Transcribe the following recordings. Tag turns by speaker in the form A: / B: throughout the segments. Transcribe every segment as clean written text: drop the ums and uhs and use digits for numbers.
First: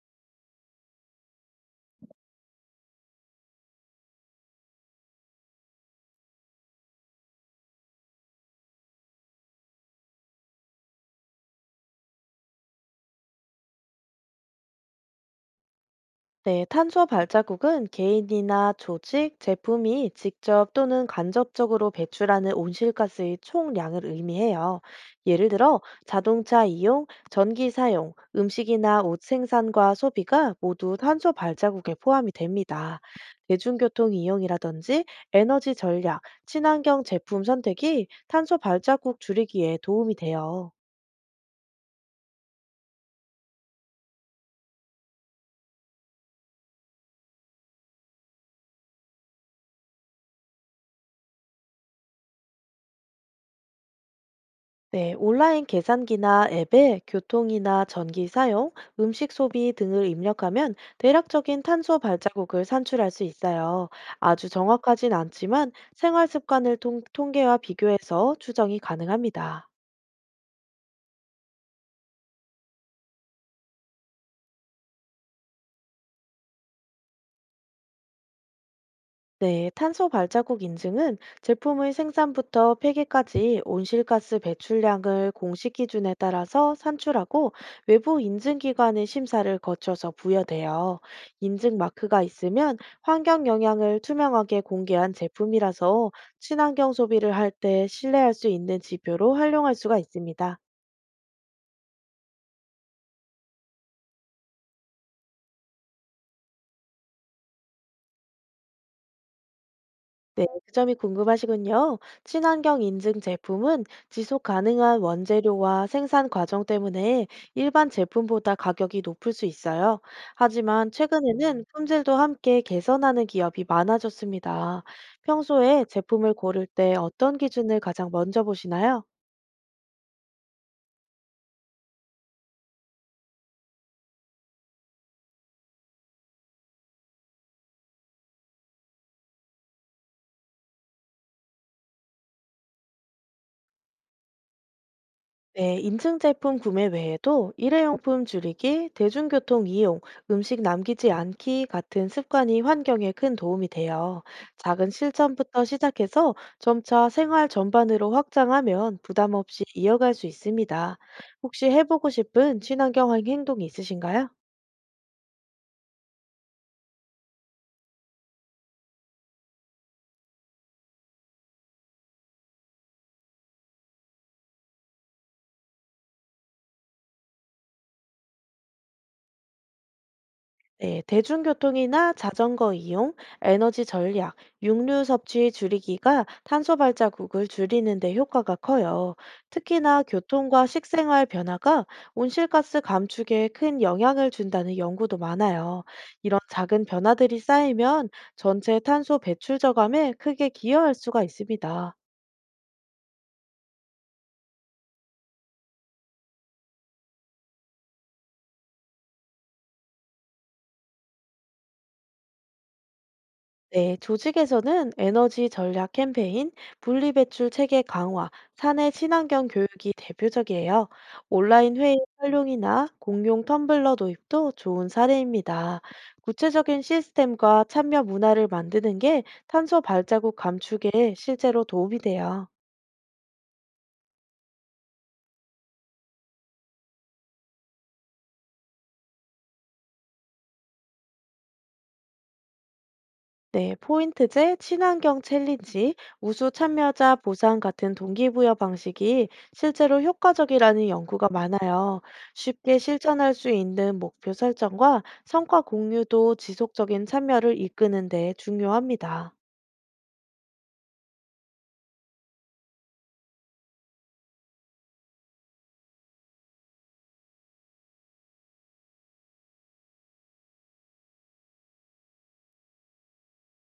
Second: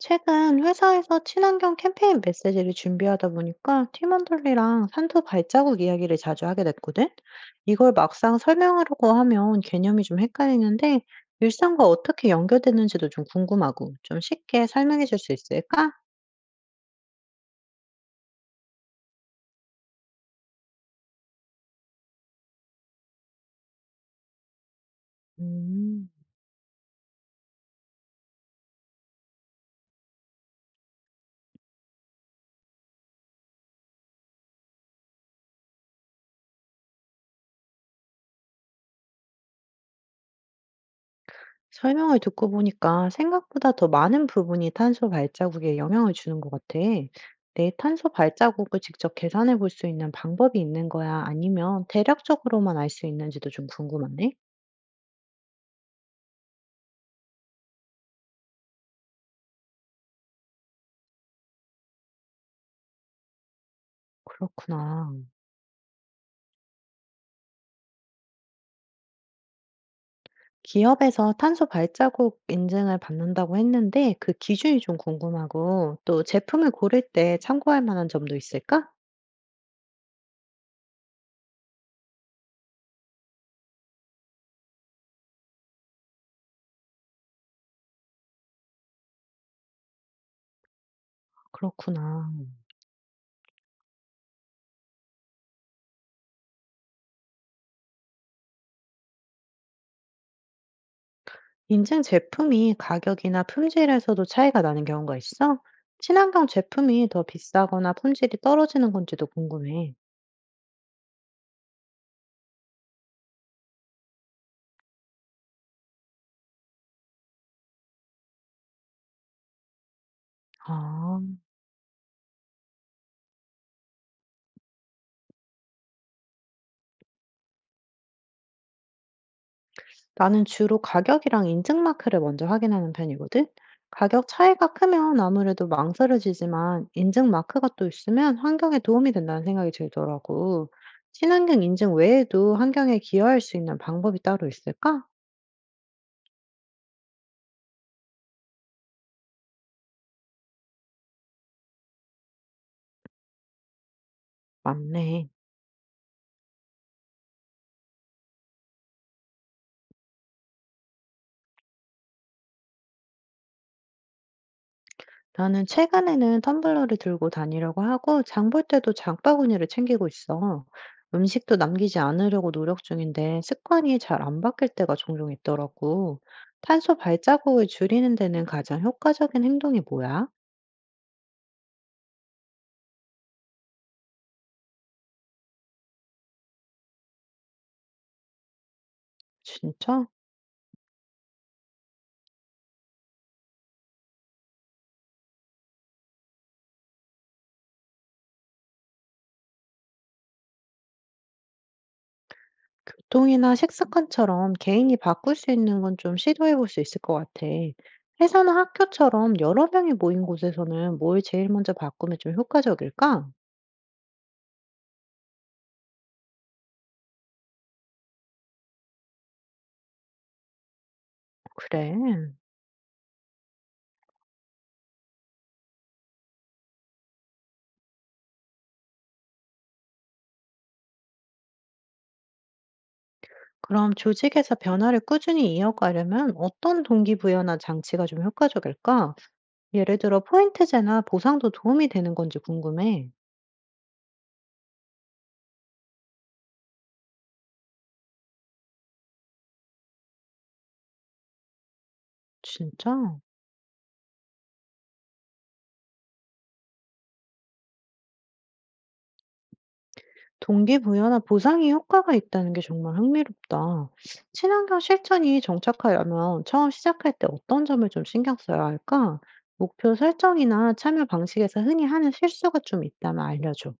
A: 최근 회사에서 친환경 캠페인 메시지를 준비하다 보니까 팀원들이랑 산소 발자국 이야기를 자주 하게 됐거든? 이걸 막상 설명하려고 하면 개념이 좀 헷갈리는데, 일상과 어떻게 연결되는지도 좀 궁금하고, 좀 쉽게 설명해 줄 수 있을까?
B: 네, 탄소 발자국은 개인이나 조직, 제품이 직접 또는 간접적으로 배출하는 온실가스의 총량을 의미해요. 예를 들어,
A: 음,
B: 자동차 이용, 전기 사용, 음식이나 옷 생산과 소비가 모두 탄소 발자국에 포함이 됩니다. 대중교통 이용이라든지 에너지 전략, 친환경 제품 선택이 탄소 발자국 줄이기에 도움이 돼요.
A: 설명을 듣고 보니까 생각보다 더 많은 부분이 탄소 발자국에 영향을 주는 것 같아. 내 탄소 발자국을 직접 계산해 볼 수 있는 방법이 있는 거야? 아니면 대략적으로만 알 수 있는지도 좀 궁금하네?
B: 네, 온라인 계산기나 앱에 교통이나 전기 사용, 음식 소비 등을 입력하면 대략적인 탄소 발자국을 산출할 수 있어요. 아주 정확하진
A: 그렇구나.
B: 않지만 생활 습관을 통계와 비교해서 추정이 가능합니다.
A: 기업에서 탄소 발자국 인증을 받는다고 했는데 그 기준이 좀 궁금하고 또 제품을 고를 때 참고할 만한 점도 있을까?
B: 네, 탄소 발자국 인증은 제품의 생산부터 폐기까지 온실가스 배출량을 공식 기준에 따라서 산출하고 외부 인증기관의 심사를 거쳐서 부여돼요. 인증 마크가
A: 그렇구나.
B: 있으면 환경 영향을 투명하게 공개한 제품이라서 친환경 소비를 할 때 신뢰할 수 있는 지표로 활용할 수가 있습니다.
A: 인증 제품이 가격이나 품질에서도 차이가 나는 경우가 있어? 친환경 제품이 더 비싸거나 품질이 떨어지는 건지도 궁금해.
B: 네, 그 점이 궁금하시군요. 친환경 인증 제품은 지속 가능한 원재료와 생산 과정 때문에 일반 제품보다 가격이 높을 수 있어요. 하지만
A: 아.
B: 최근에는 품질도 함께 개선하는 기업이 많아졌습니다. 평소에 제품을 고를 때 어떤 기준을 가장 먼저 보시나요?
A: 나는 주로 가격이랑 인증 마크를 먼저 확인하는 편이거든. 가격 차이가 크면 아무래도 망설여지지만 인증 마크가 또 있으면 환경에 도움이 된다는 생각이 들더라고. 친환경 인증 외에도 환경에 기여할 수 있는 방법이 따로 있을까?
B: 네, 인증 제품 구매 외에도 일회용품 줄이기, 대중교통 이용, 음식 남기지 않기 같은 습관이 환경에 큰 도움이 돼요. 작은
A: 맞네.
B: 실천부터 시작해서 점차 생활 전반으로 확장하면 부담 없이 이어갈 수 있습니다. 혹시 해보고 싶은 친환경 행동이 있으신가요?
A: 나는 최근에는 텀블러를 들고 다니려고 하고 장볼 때도 장바구니를 챙기고 있어. 음식도 남기지 않으려고 노력 중인데 습관이 잘 안 바뀔 때가 종종 있더라고. 탄소 발자국을 줄이는 데는 가장 효과적인 행동이 뭐야?
B: 네, 대중교통이나 자전거 이용, 에너지 절약, 육류 섭취 줄이기가 탄소 발자국을 줄이는 데 효과가 커요. 특히나
A: 진짜?
B: 교통과 식생활 변화가 온실가스 감축에 큰 영향을 준다는 연구도 많아요. 이런 작은 변화들이 쌓이면 전체 탄소 배출 저감에 크게 기여할 수가 있습니다.
A: 교통이나 식습관처럼 개인이 바꿀 수 있는 건 좀 시도해 볼 수 있을 것 같아. 회사나 학교처럼 여러 명이 모인 곳에서는 뭘 제일 먼저 바꾸면 좀 효과적일까?
B: 네, 조직에서는 에너지 전략 캠페인, 분리배출 체계 강화, 사내 친환경 교육이 대표적이에요. 온라인
A: 그래.
B: 회의 활용이나 공용 텀블러 도입도 좋은 사례입니다. 구체적인 시스템과 참여 문화를 만드는 게 탄소 발자국 감축에 실제로 도움이 돼요.
A: 그럼 조직에서 변화를 꾸준히 이어가려면 어떤 동기부여나 장치가 좀 효과적일까? 예를 들어 포인트제나 보상도 도움이 되는 건지 궁금해.
B: 네, 포인트제, 친환경 챌린지, 우수 참여자 보상 같은 동기부여 방식이 실제로 효과적이라는 연구가 많아요. 쉽게
A: 진짜?
B: 실천할 수 있는 목표 설정과 성과 공유도 지속적인 참여를 이끄는 데 중요합니다.
A: 동기부여나 보상이 효과가 있다는 게 정말 흥미롭다. 친환경 실천이 정착하려면 처음 시작할 때 어떤 점을 좀 신경 써야 할까? 목표 설정이나 참여 방식에서 흔히 하는 실수가 좀 있다면 알려줘.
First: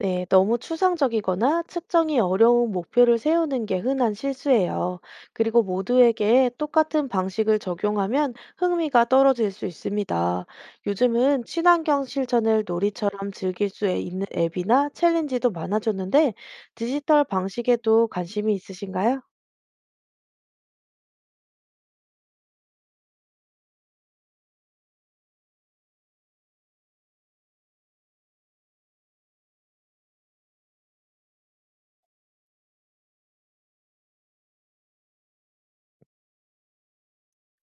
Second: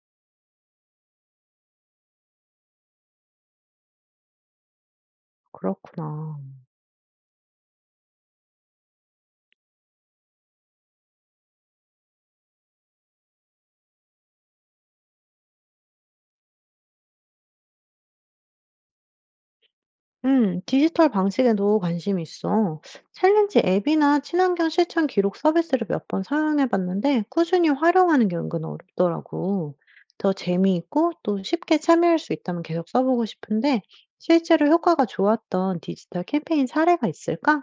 B: 네, 너무 추상적이거나 측정이 어려운 목표를 세우는 게 흔한 실수예요. 그리고
A: 그렇구나.
B: 모두에게 똑같은 방식을 적용하면 흥미가 떨어질 수 있습니다. 요즘은 친환경 실천을 놀이처럼 즐길 수 있는 앱이나 챌린지도 많아졌는데 디지털 방식에도 관심이 있으신가요?
A: 디지털 방식에도 관심이 있어. 챌린지 앱이나 친환경 실천 기록 서비스를 몇 번 사용해 봤는데 꾸준히 활용하는 게 은근 어렵더라고. 더 재미있고 또 쉽게 참여할 수 있다면 계속 써보고 싶은데 실제로 효과가 좋았던 디지털 캠페인 사례가 있을까?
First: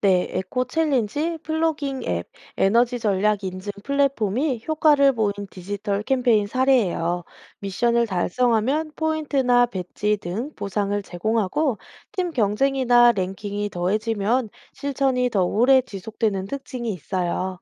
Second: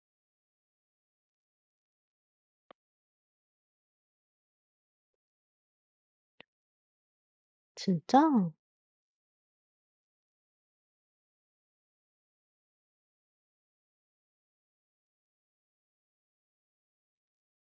B: 네, 에코 챌린지, 플로깅 앱, 에너지 전략 인증 플랫폼이 효과를 보인 디지털 캠페인 사례예요. 미션을
A: 진짜?
B: 달성하면 포인트나 배지 등 보상을 제공하고 팀 경쟁이나 랭킹이 더해지면 실천이 더 오래 지속되는 특징이 있어요.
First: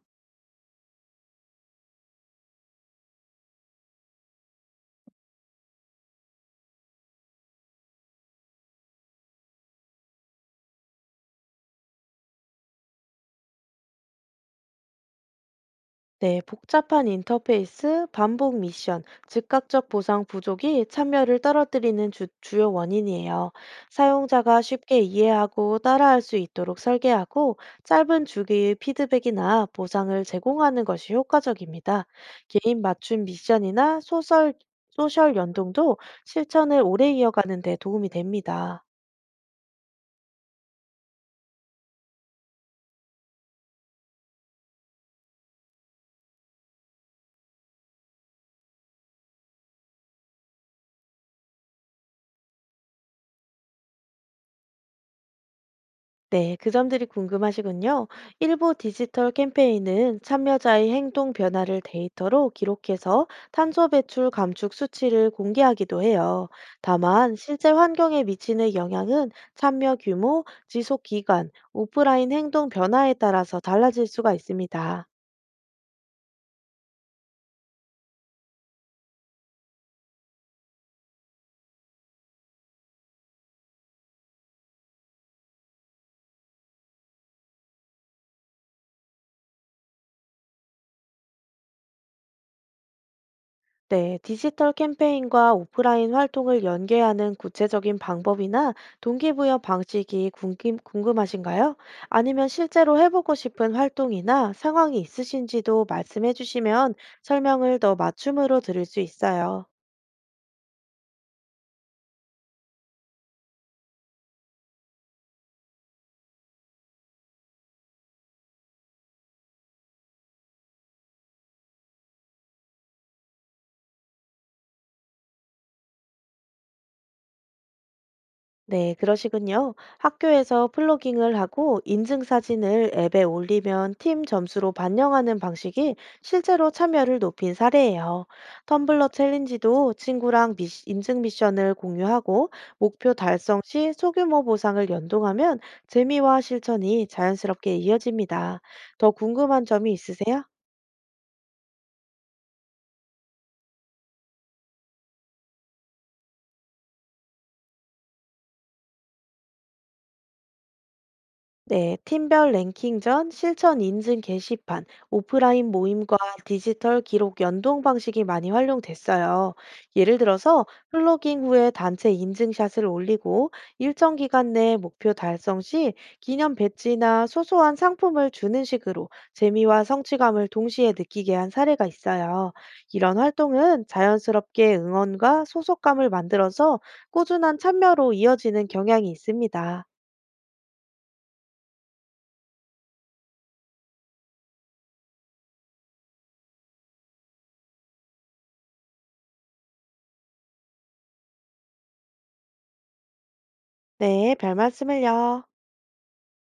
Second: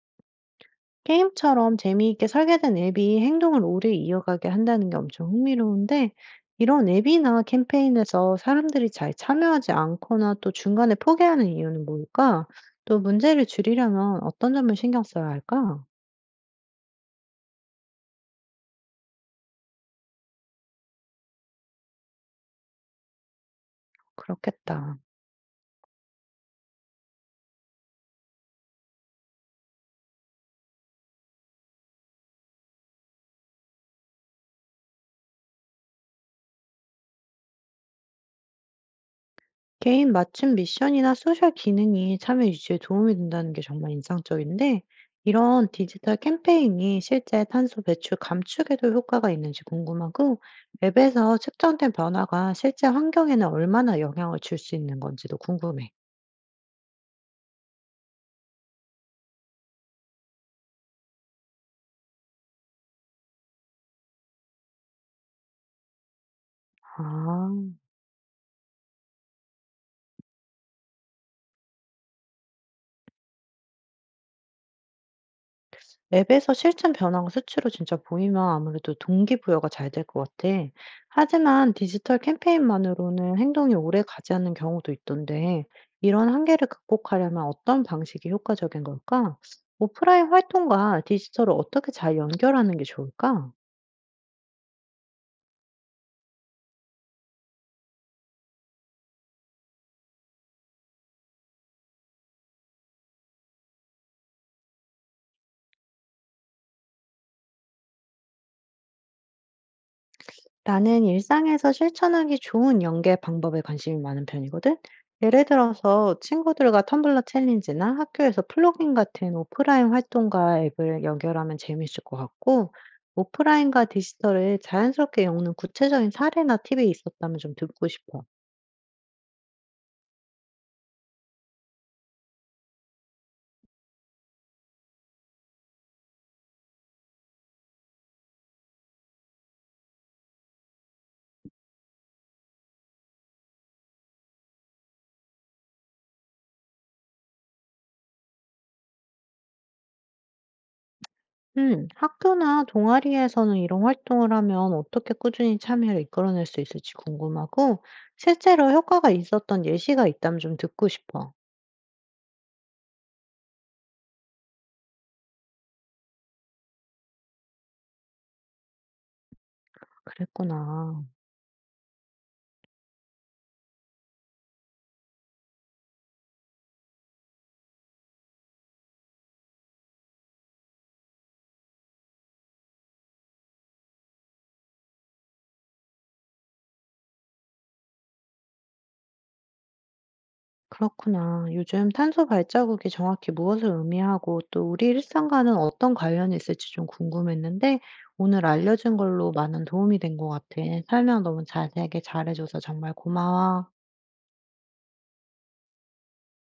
A: 게임처럼 재미있게 설계된 앱이 행동을 오래 이어가게 한다는 게 엄청 흥미로운데, 이런 앱이나 캠페인에서 사람들이 잘 참여하지 않거나 또 중간에 포기하는 이유는 뭘까? 또 문제를 줄이려면 어떤 점을 신경 써야 할까?
B: 네, 복잡한 인터페이스, 반복 미션, 즉각적 보상 부족이 참여를 떨어뜨리는 주요 원인이에요. 사용자가
A: 그렇겠다.
B: 쉽게 이해하고 따라할 수 있도록 설계하고 짧은 주기의 피드백이나 보상을 제공하는 것이 효과적입니다. 개인 맞춤 미션이나 소셜 연동도 실천을 오래 이어가는 데 도움이 됩니다.
A: 개인 맞춤 미션이나 소셜 기능이 참여 유지에 도움이 된다는 게 정말 인상적인데, 이런 디지털 캠페인이 실제 탄소 배출 감축에도 효과가 있는지 궁금하고, 앱에서 측정된 변화가 실제 환경에는 얼마나 영향을 줄 수 있는 건지도 궁금해.
B: 네, 그 점들이 궁금하시군요. 일부 디지털 캠페인은 참여자의 행동 변화를 데이터로 기록해서 탄소 배출 감축 수치를 공개하기도 해요. 다만,
A: 아,
B: 실제 환경에 미치는 영향은 참여 규모, 지속 기간, 오프라인 행동 변화에 따라서 달라질 수가 있습니다.
A: 앱에서 실천 변화가 수치로 진짜 보이면 아무래도 동기부여가 잘 될 것 같아. 하지만 디지털 캠페인만으로는 행동이 오래 가지 않는 경우도 있던데, 이런 한계를 극복하려면 어떤 방식이 효과적인 걸까? 오프라인 활동과 디지털을 어떻게 잘 연결하는 게 좋을까?
B: 네, 디지털 캠페인과 오프라인 활동을 연계하는 구체적인 방법이나 동기부여 방식이 궁금하신가요? 아니면 실제로 해보고 싶은 활동이나 상황이 있으신지도 말씀해 주시면 설명을 더 맞춤으로 드릴 수 있어요.
A: 나는 일상에서 실천하기 좋은 연계 방법에 관심이 많은 편이거든. 예를 들어서 친구들과 텀블러 챌린지나 학교에서 플로깅 같은 오프라인 활동과 앱을 연결하면 재밌을 것 같고, 오프라인과 디지털을 자연스럽게 엮는 구체적인 사례나 팁이 있었다면 좀 듣고 싶어.
B: 네, 그러시군요. 학교에서 플로깅을 하고 인증 사진을 앱에 올리면 팀 점수로 반영하는 방식이 실제로 참여를 높인 사례예요. 텀블러 챌린지도 친구랑 미 인증 미션을 공유하고 목표 달성 시 소규모 보상을 연동하면 재미와 실천이 자연스럽게 이어집니다. 더 궁금한 점이 있으세요?
A: 학교나 동아리에서는 이런 활동을 하면 어떻게 꾸준히 참여를 이끌어낼 수 있을지 궁금하고, 실제로 효과가 있었던 예시가 있다면 좀 듣고 싶어.
B: 네, 팀별 랭킹전, 실천 인증 게시판, 오프라인 모임과 디지털 기록 연동 방식이 많이 활용됐어요. 예를 들어서
A: 그랬구나.
B: 플로깅 후에 단체 인증샷을 올리고 일정 기간 내 목표 달성 시 기념 배지나 소소한 상품을 주는 식으로 재미와 성취감을 동시에 느끼게 한 사례가 있어요. 이런 활동은 자연스럽게 응원과 소속감을 만들어서 꾸준한 참여로 이어지는 경향이 있습니다.
A: 그렇구나. 요즘 탄소 발자국이 정확히 무엇을 의미하고 또 우리 일상과는 어떤 관련이 있을지 좀 궁금했는데 오늘 알려준 걸로 많은 도움이 된 것 같아. 설명 너무 자세하게 잘해줘서 정말 고마워.
B: 네, 별 말씀을요.